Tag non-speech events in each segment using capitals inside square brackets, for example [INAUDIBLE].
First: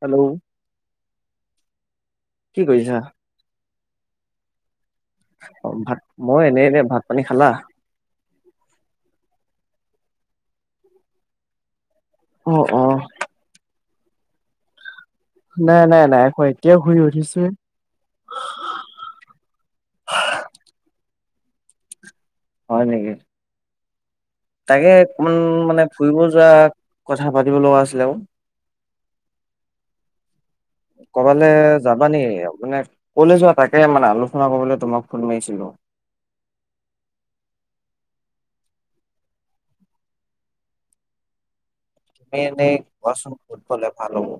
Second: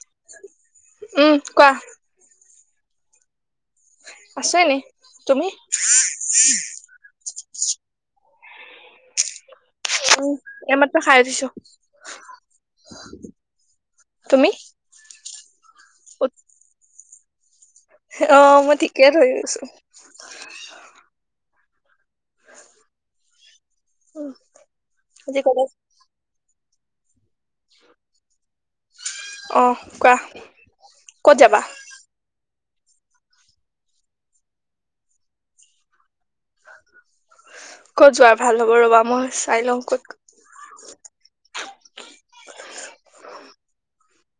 Hello! উম কোৱা। কি কৰিছা? আছো এনেই। অ ভাত মই এনেই এনে, ভাত পানী খালা? উম এমাত্ৰ খাই উঠিছো। অ অ তুমি? নাই নাই নাই খোৱা এতিয় শুই উঠিছো। [INAUDIBLE] অ মই ঠিকে ধৰি আছো হয় নেকি? উম, তাকে অকমান আজি কলেজ মানে ফুৰিব যোৱা কথা পাতিব লগা আছিলে আকৌ। অঁ কোৱা। কবালে যাবা নি? মানে কলে যোৱা তাকে মানে আলোচনা কৰিবলৈ তোমাক ফোন মাৰিছিলো। কত যোৱাৰ ভাল হ'ব ৰবা মই চাই লওঁ ক'ত তুমি এনেই কোৱা চোন ক'ত গলে ভাল হ'ব?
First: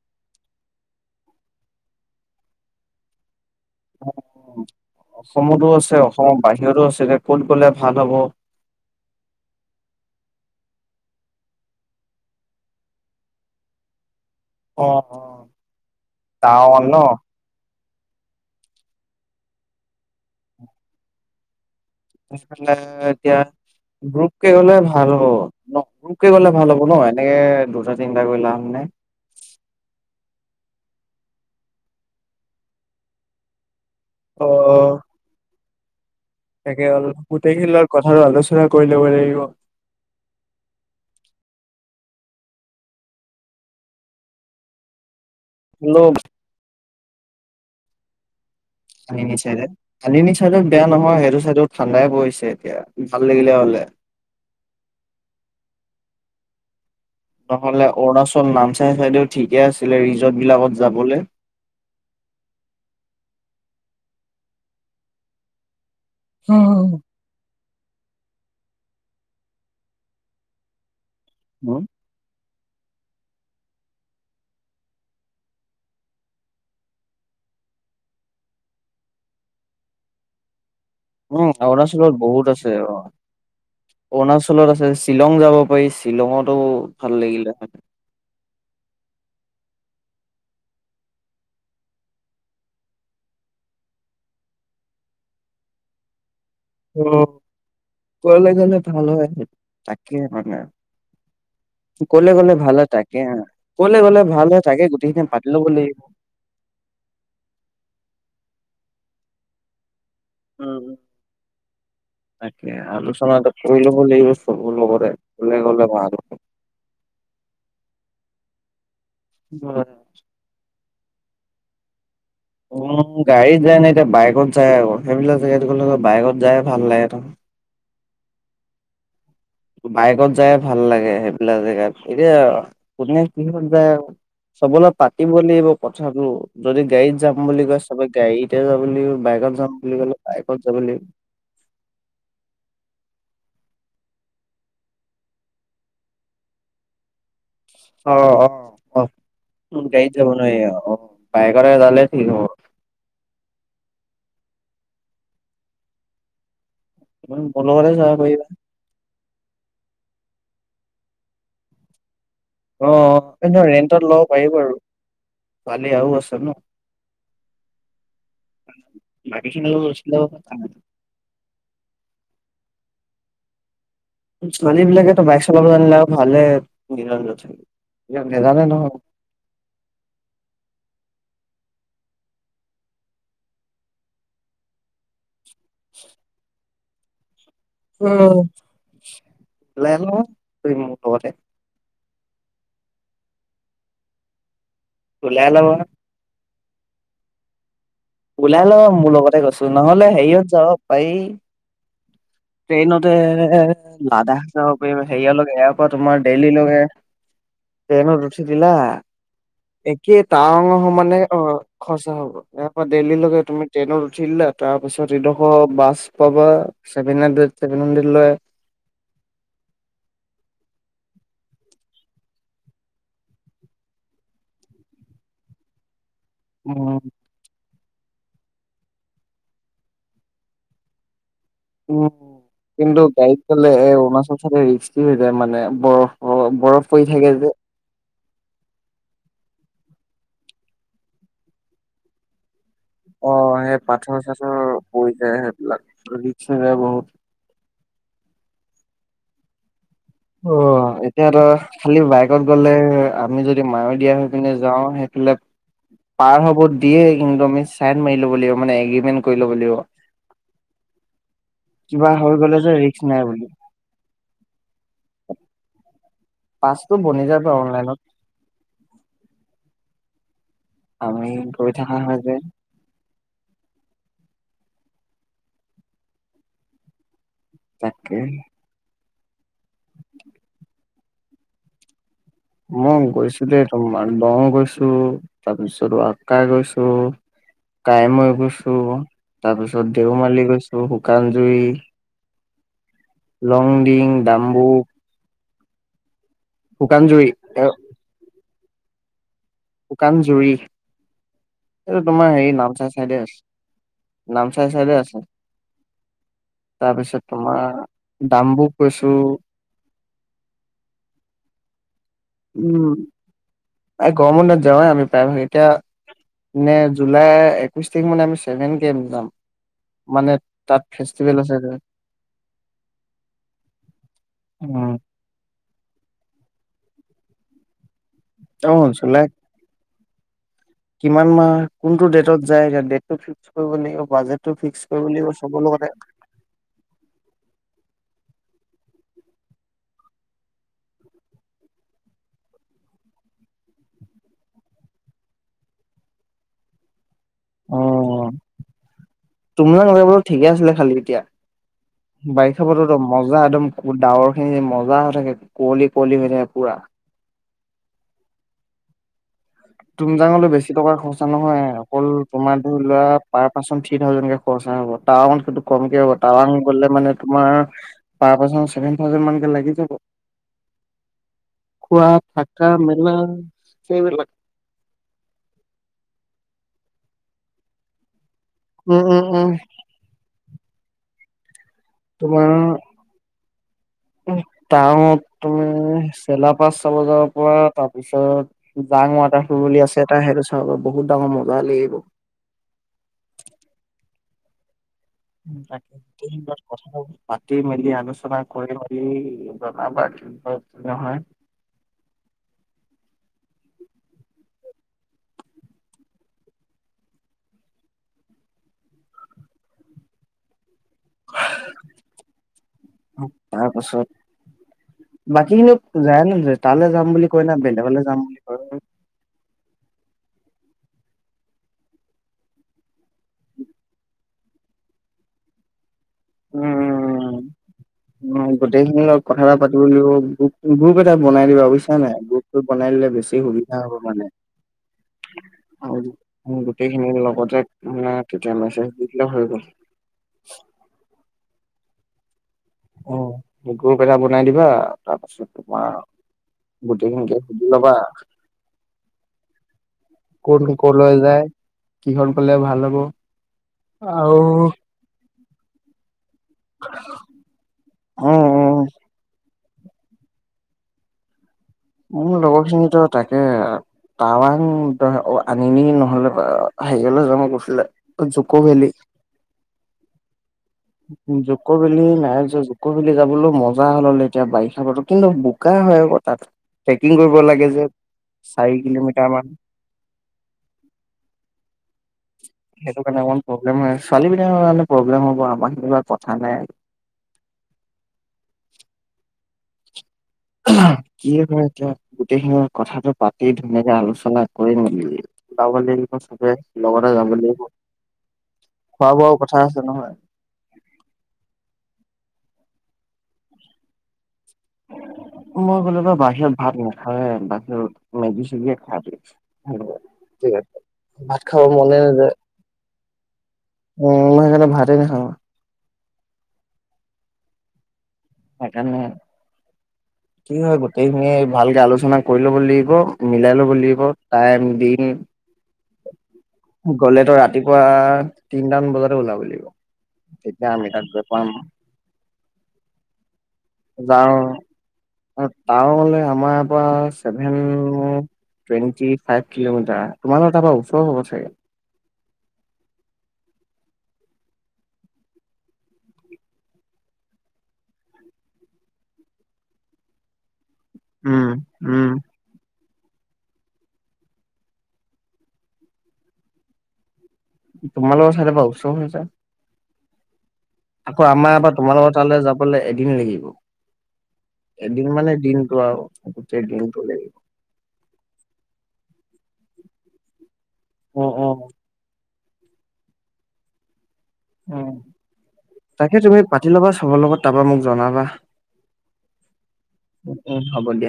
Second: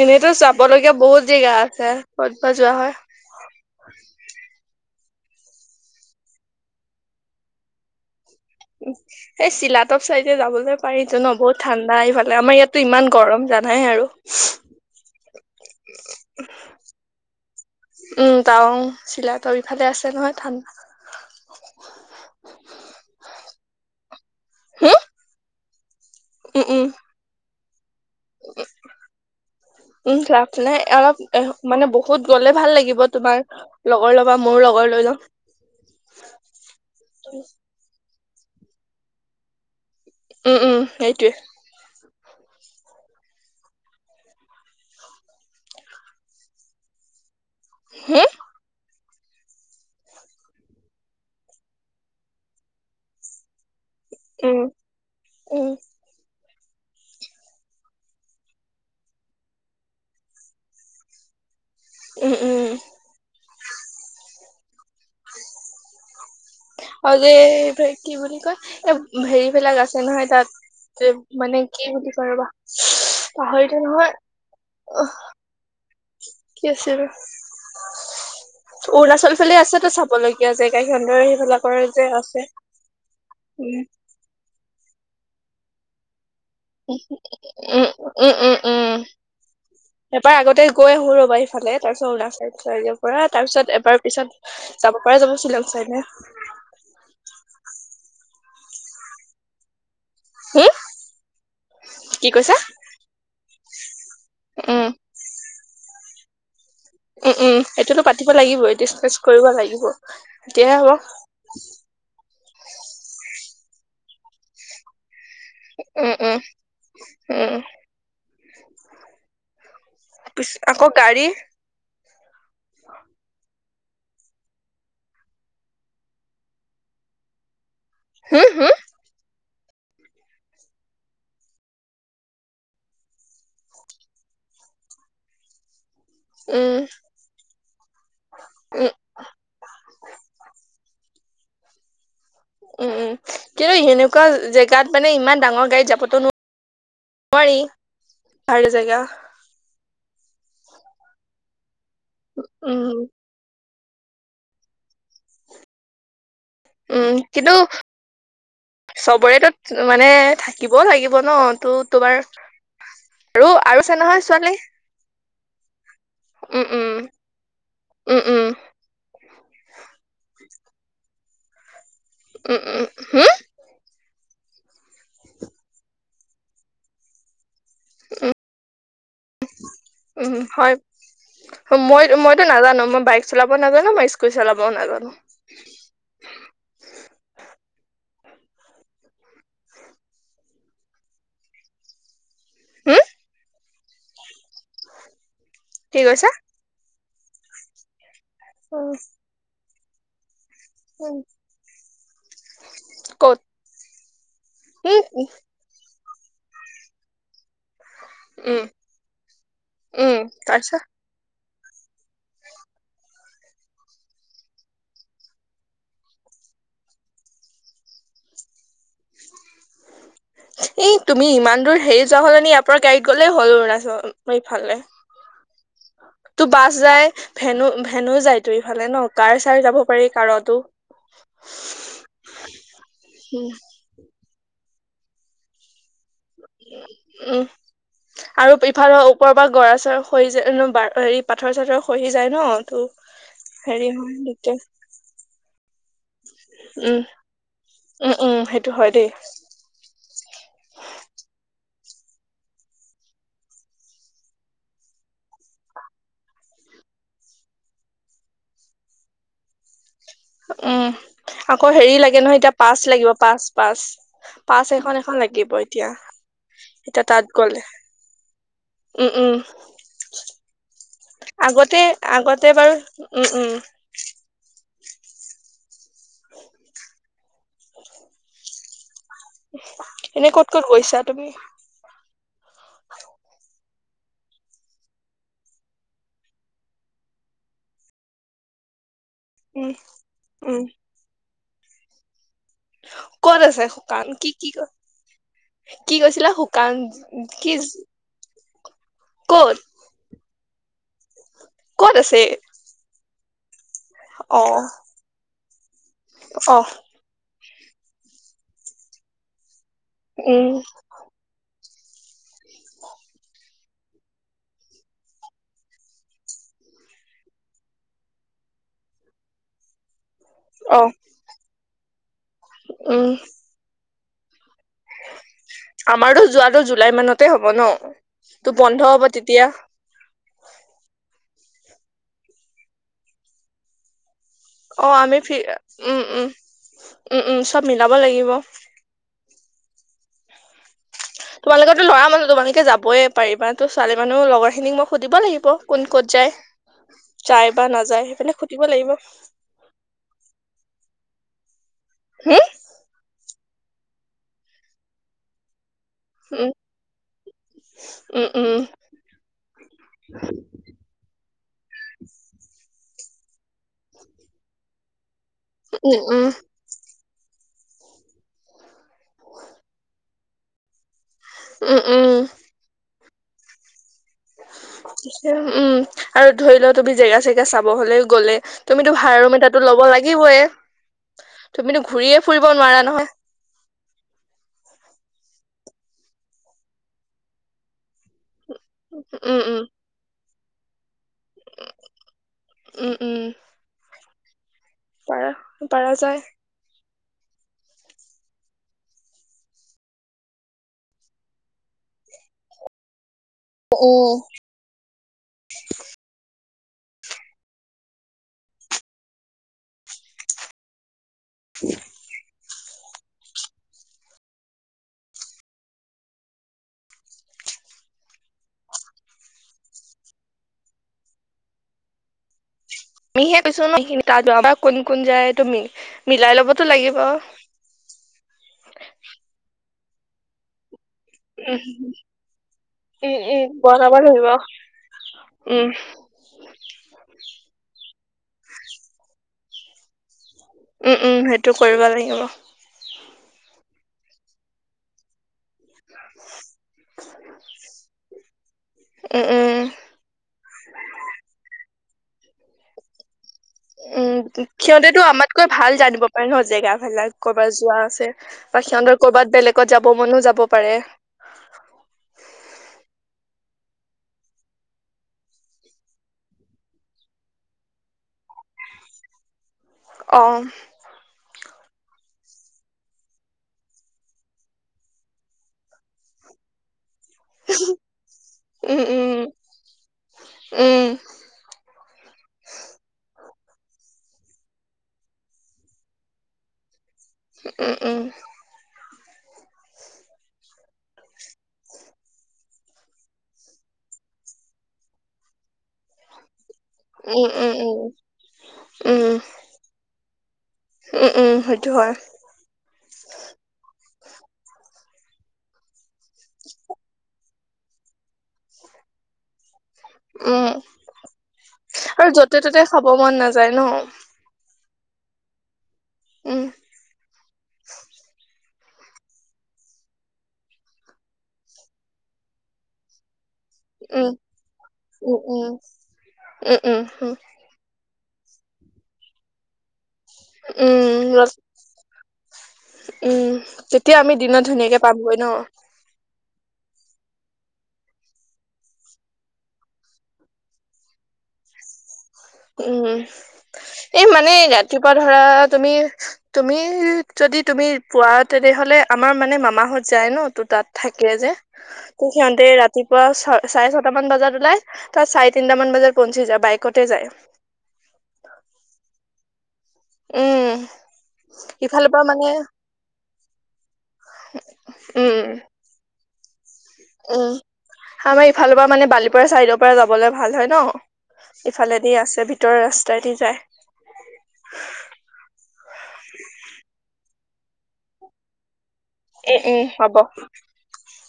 এনেইতো চাব লগগীয়া বহুত জেগা আছে ক'ত বা যোৱা হয়। অ [UNINTELLIGIBLE] অসমতো আছে অসমৰ বাহিৰৰো আছে এতিয়া ক'ত গ'লে ভাল হ'ব? সেই চিলাতপ চাইডে যাবলৈ পাৰিটো ন বহুত ঠাণ্ডা এইফালে আমাৰ ইয়াতো ইমান গৰম জানাই আৰু। অ অ টাৱাং ন। উম টাৱং চিলাতৰ ইফালে আছে নহয় ঠাণ্ডা। তেনেহলে এতিয়া গ্ৰুপ কে হম ভাল হব। ন [UNINTELLIGIBLE] কে গলে উম ভাল হ'ব উম ন এনে চিন্তা কৰি লাভ নাই। উম লাভ নাই, অলপ মানে বহুত গলে ভাল লাগিব তোমাৰ লগৰ লবা, অ মোৰ লগৰ লৈ যাও। [UNINTELLIGIBLE] [INAUDIBLE] তাকে অলপ গোটেই খেলোৱাৰ কথা ঘৰত আলোচনা কৰি লব লাগিব। উম উম সেইটোৱে। ল'ম হে? আন চাইডে আন চাইডে বেয়া নহয় সেইটো চাইডো ঠাণ্ডাই পৰিছে এতিয়া ভাল লাগিলে হলে উম, উম। নহলে অৰুণাচল, নামচাই চাইদেও ঠিকে আছিলে ৰিজৰ্টবিলাকত যাবলে। উম উম উম। উম উ [INAUDIBLE] আৰু যে কি বুলি কয় এই হেৰিবিলাক আছে নহয় তাত মানে উম কি বুলি কৈ ৰবা পাহৰিলো নহয়। কি আছিল, অৰুণাচল ফালে আছেতো চাব লগীয়া জেগা সিহঁতৰ উম সেইবিলাকৰ যে অৰুণাচলত বহুত আছে অ, উম অৰুণাচলত আছে শ্বিলং যাব পাৰি, শ্বিলঙত উম উম উম উম উম। এবাৰ আগতে গৈ আহো ৰবা ইফালে তাৰ পিছত অৰুণাচল চাইড চাইৰ পৰা তাৰ পিছত এবাৰ পিছত যাব পৰা যাব শ্বিলং চাইড নে? অ, ওপৰলে গ'লে ভাল হয় তাক কে মানে, হম কি কলে গলে কৈছা ভাল তাকে কলে গলে ভাল হৈ থাকে উম গোটেইখিনি পা পাতি লু বুলি উম উম সেইটোতো পাতিব লাগিব ডিচকাচ কৰিব লাগিব। তেতিয়া উম, হব। তাকে আলোচনা এটা কৰি লব লাগিব, চবৰ লগতে। ক'লে গ'লে ভাল উম হয়। উম উম। ব পি আকৌ গাড়ী উম, গাড়ীত যায় ন এতিয়া বাইকত যায় আকৌ সেইবিলাক জেগা গলে বাইকত যাই ভাল লাগে ত। হু হু? বাইকত যায় ভাল লাগে সেইবিলাক জেগাত এতিয়া কোনে কিহত যায় চবলৈ পাতিব লাগিব। কথাটো উম যদি গাড়ীত যাম বুলি কৈ চবে গাড়ীতে যাব উম লাগিব, বাইকত যাম বুলি ক'লে বাইকত যাব লাগিব। উম উম কিন্তু সেনেকুৱা জেগাত মানে ইমান ডাঙৰ গাড়ী যাবটো নোৱাৰেঁ। অ অ অ ম গাড়ীত যাব নোৱাৰি অ বাইক মানে জানে উম। উম কিন্তু মোৰ লগতে যাব পাৰিবা চবৰে [UNINTELLIGIBLE] মানে থাকিবও লাগিব ন ত তোমাৰ অ আৰু এ আৰু আছে ৰেন্টত নহয় লব পাৰি ছোৱালী বাৰু ছোৱালী আৰু আছে ন উম উম উম বাকী খিনি কলৈ গৈছিল উম উম হা ছোৱালী বিলাকেতো বাইক চলাব জানিলে ভালে নিজৰ নিজৰ থাকে ইয়াত নেজানে নহয় উম হয় মই মইতো নাজানো মই বাইক চলাবও নাজানো মই স্কুটি চলাবও নাজানো [INAUDIBLE] [INAUDIBLE] লেল তহতে ম [UNINTELLIGIBLE] হু ত ল আল বা [UNINTELLIGIBLE] কি কৈছা ওলাই ল উম মোৰ লগতে কৈছো নহ'লে হেৰিয়ত পাৰি উম ট্ৰেইনতে ক'ত লাডাখ যাব পাৰিম উম হেৰিয়ালকে এয়াৰপৰ্টত তোমাৰ দেলহি লৈকে ট্ৰেনত উঠি উম দিলা উম একে তাৱাংৰ তাৰপিছত সমানে অ খৰচা হ'ব ইয়াৰপৰা দেল্লীকে তুমি ট্ৰেইনত উঠিলা তাৰ পিছত ইডোখৰ বাছ পাবা চেভেন হানড্ৰেদ চেভেন হানড্ৰেদ লয় এ তুমি ইমান দূৰ হেৰি যোৱা হলে নে ইয়াৰ পৰা গাড়ীত গ'লেই হ'ল অনৰুণাচল ইফালে তোৰ বাছ উম জাই ভেনু ভেনো যায় তো ইফালে ন কাৰ ছাৰ যাব পাৰি কাৰতো উ কিন্তু গাড়ীত উম গলে অৰুণাচল চাইতে বেছি হৈ যায় মানে বৰফ বৰফ পৰি থাকে উম যে আৰু ইফালৰ পৰা পৰা গৰা চৰা আহি যায় হেৰি পাথৰ চাথৰ খ হি যায় ন অ সেই হেৰি হয় পাথৰ দিগদাৰ চাথৰ পৰি যায় সেইবিলাক ৰিক্স হৈ যায় উম বহুত উম উম সেইটো হয় দেই অ এতিয়া ত খালি বাইকত গ'লে আমি যদি মায় দিয়া হৈ পিনে যাওঁ সেইফালে পাৰ হ'ব দিয়ে কিন্তু আমি চাইড মাৰি ল'ব লাগিব মানে এগ্ৰীমেন্ট কৰি ল'ব লাগিব উম আকৌ হেৰি কিবা লাগে হৈ নহয় এতিয়া গ'লে যে পাচ ৰিস্ক লাগিব নাই পাচ বুলি পাচ পাচ এখন এখন লাগিব এতিয়া পাছটো এতিয়া বনি তাত যাব গলে অনলাইনত উম উম আমি গৈ আগতে থকা হয় যে আগতে বাৰু উম উম তাকে এনেই ক'ত ক'ত গৈছা তুমি? মই গৈছো দেই তোমাৰ দ গৈছো তাৰপিছত আকাৰ গৈছো কাইমৈ গৈছো তাৰ উম পিছত দেওমালি উম গৈছো শুকান দুই ক'ত আছে শুকান লংডিং কি কি দাম্বুক কি কৈছিলা কান কি ক'ত শুকান জুৰি ক'ত এইটো আছে তোমাৰ হেৰি নাম চাই দে আছে অ নামচাই চাইদে আছে অ তাৰপিছত তোমাৰ ডাম্বোক গৈছো উম উম এই গৰমবন্ধত যাৱয়েই আমি প্ৰায়ভাগ এতিয়া নে জুলাই একৈশ তাৰিখ মানে আমি ছেভেন কে এম যাম মানে অ তাত ফেষ্টিভেল আছে উম উম, আমাৰতো যোৱাটো জো লাই মানতে হ'ব ন তো অ বন্ধ হ'ব জুলাই তেতিয়া কিমান মাহ কোনটো ডেটত যায় ডেটটো ফিক্স কৰিব লাগিব বাজেট অ আমি ফি উম উম উম উম চব মিলাব লাগিব [UNINTELLIGIBLE] তোমালোকেতো ল'ৰা মানুহ তোমালোকে যাবই পাৰিবা তো ছোৱালী মানুহ লগৰ খিনিক মই সুধিব লাগিব কোন ক'ত যায় যায় বা অ নাযায় সেইফালে সুধিব লাগিব তোমালোকে বাৰু ঠিকে আছিলা খালি এতিয়া হম বাইষা বতৰতো মজ জা একদম ডাৱৰ খিনি মজা হৈ থাকে কুঁৱলী কুঁৱলী হৈ থাকে উম পুৰা উম উম তুমজাঙলৈ বেছি টকা খৰচা নহয় অকল তোমাৰ ধৰি লোৱা পাৰ পাৰ্চন থ্ৰী থাউজেণ্ড কে খৰচা হ'ব টাৱাংতকে উম কমকে হ'ব উম টাৱাং গলে মানে তোমাৰ পাৰ পাৰ্চন চেভেন থাউজেণ্ড মানকে লাগি যাব উম খোৱা উম থাকা মেলা [UNINTELLIGIBLE] উম আৰু ধৰি লও তুমি জেগা চেগা চাব হলে গ'লে তুমিতো উম ভাড়া উম ৰুম উম এটাতো ল'ব লাগিবয়ে তুমিতো ঘূৰিয়ে ফুৰিব তোমাৰ নোৱাৰা নহয় উম চেলা পাচ ছ বজাৰ পৰা তাৰপিছত জাং উম ৱাটাৰ এটা সুল উম বুলি আছে এটা সেইটো খাব বহুত ডাঙৰ মজা লাগিব উম উম পাৰা [UNINTELLIGIBLE] পাৰা যায় মাতি মেলি আলোচনা কৰি মেলি জনাবা কি হয় নহয় অ [UNINTELLIGIBLE] তাৰ পাছত বাকীখিনি যায় নাযায় তালে যাম বুলি কয় না বেলেগলে যাম বুলি কয় তুমিহে কৈছ ন এখিনি তা যোৱাবা‌ৰ কোন কোন যায় তুমি মিলাই ল'বতো লাগিব উম অ গোটেইখিনিৰ [UNINTELLIGIBLE] গ্ৰুপ এটা বনাই দিবা বুজিছা নাই গ্ৰুপটো বনাই দিলে উম বেছি উম সুবিধা হব বনাব মানে লাগিব উম আৰু গোটেইখিনিৰ লগতে ম তেতিয়া মেছেজ দি দিলে হৈ গ'ল উম উম সেট- টো কৰিব লাগিব অ গ্ৰুপ এটা বনাই দিবা তাৰ পাছত তোমাৰ গোটেইখিনিকে সুধি লবা উম উম কোন কলৈ যায় কিহত গলে ভাল হ'ব উম আৰু খিয়তেতো আমাট- কৈ ভাল জানিব নহয় জেগা ভালাক কৰ'বাত যোৱা আছে অ অ বা সিহঁতৰ ক'ৰবাত বেলেগ ক'ত যাব মনো যাব পাৰে মোৰ লগৰ খিনিতো তাকে টাৱাং আনিনি নহ'লে হেৰিয়লে যাম মই কছিলে জুক ভেলি অ জুক বেলি নাই জুকৰ বেলি যাবলৈ মজা হল হল এতিয়া বাৰিষা বতৰ কিন্তু বোকা হয় আকৌ তাত ট্ৰেকিং কৰিব লাগে যে উম চাৰি উম কিলোমিটাৰমান উম সেইটো কাৰণে অকমান প্ৰব্লেম হয় ছোৱালী বিলাকৰ কাৰণে প্ৰব্লেম হ'ব আমাৰ খিনিবা কথা নাই উম উম কি হয় এতিয়া গোটেইখিনি কথাটো পাতি ধুনীয়াকে আলোচনা কৰি মেলি ওলাব লাগিব চবে লগতে উম যাব উম লাগিব উম উম খোৱা বোৱাও কথা আছে নহয় উম উম সেইটো হয়। অ। মই বলোম বাহিৰত ভাত নাখায়ে। বাহিৰত মেগী চেগীয়ে খাই চোন। উম ঠিক আছে ভাত খাব মনে আৰু নেযায় য'তে ত'তে খাব মন নাযায় ন নোসোমায় ভাত। নে হ। উহ্। সেইকাৰণে কি হয় গোটেইখিনিয়িে ভালকে আলোচনা কৰি লব লাগিব। মিলাই লব লাগিব উম টাইম দিন। উম উম উম উম হম্। পুৱা তিনটামান বজাতে ওলাব লাগিব। তেতিয়া আমি উম তাত গৈ পাম উম তেতিয়া আমি যাওঁ দিনত ধুনীয়াকে পামগৈ ন। টাৱাঙলে আমাৰ ইয়াৰ পৰা চেভেন টুৱেন্টি ফাইভ কিলোমিটাৰ তোমাৰ ভাগ। তাপা ওচৰ হব চাগে। উম্ এই মানে ৰাতিপুৱা ধৰা তুমি তুমি যদি তুমি পোৱা তেনেহলে আমাৰ মানে মামাহঁত যায় ন তু তাত। থাকে যে উম উম তোক সিহঁতে ৰা। ৰাতিপুৱা ছ চাৰে ছটামান বজাত ওলাই তাত চাৰে তিনিটামান বজাত পঞ্চী যায় বাইকতে যায়। তোমালোকৰ চাইডৰ পৰা ওচৰ হৈছে। উম্। আকৌ আমাৰ বা তোমাৰ লগৰ তালে যাবলে এদিন লাগিল। হেল্ল। এদিন উম মানে দিনটো আৰু। গোটেই দিনটো লাগিব উম আমাৰ ইফালৰ পৰা মানে বালিপাৰ চাইদৰ। পৰা যাবলে ভাল হয় অ অ ন। ইফালেদি আছে। ভিতৰ ৰাস্তাই দি যায়। উ তাকে তুমি পাতি লবা চবৰ লগত তাৰপৰা মোক জনাবা। এ উম হ'ব। উম উম হ'ব দিয়া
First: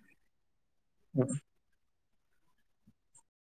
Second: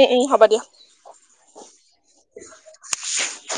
এ উম উম হ'ব দিয়া। [INAUDIBLE]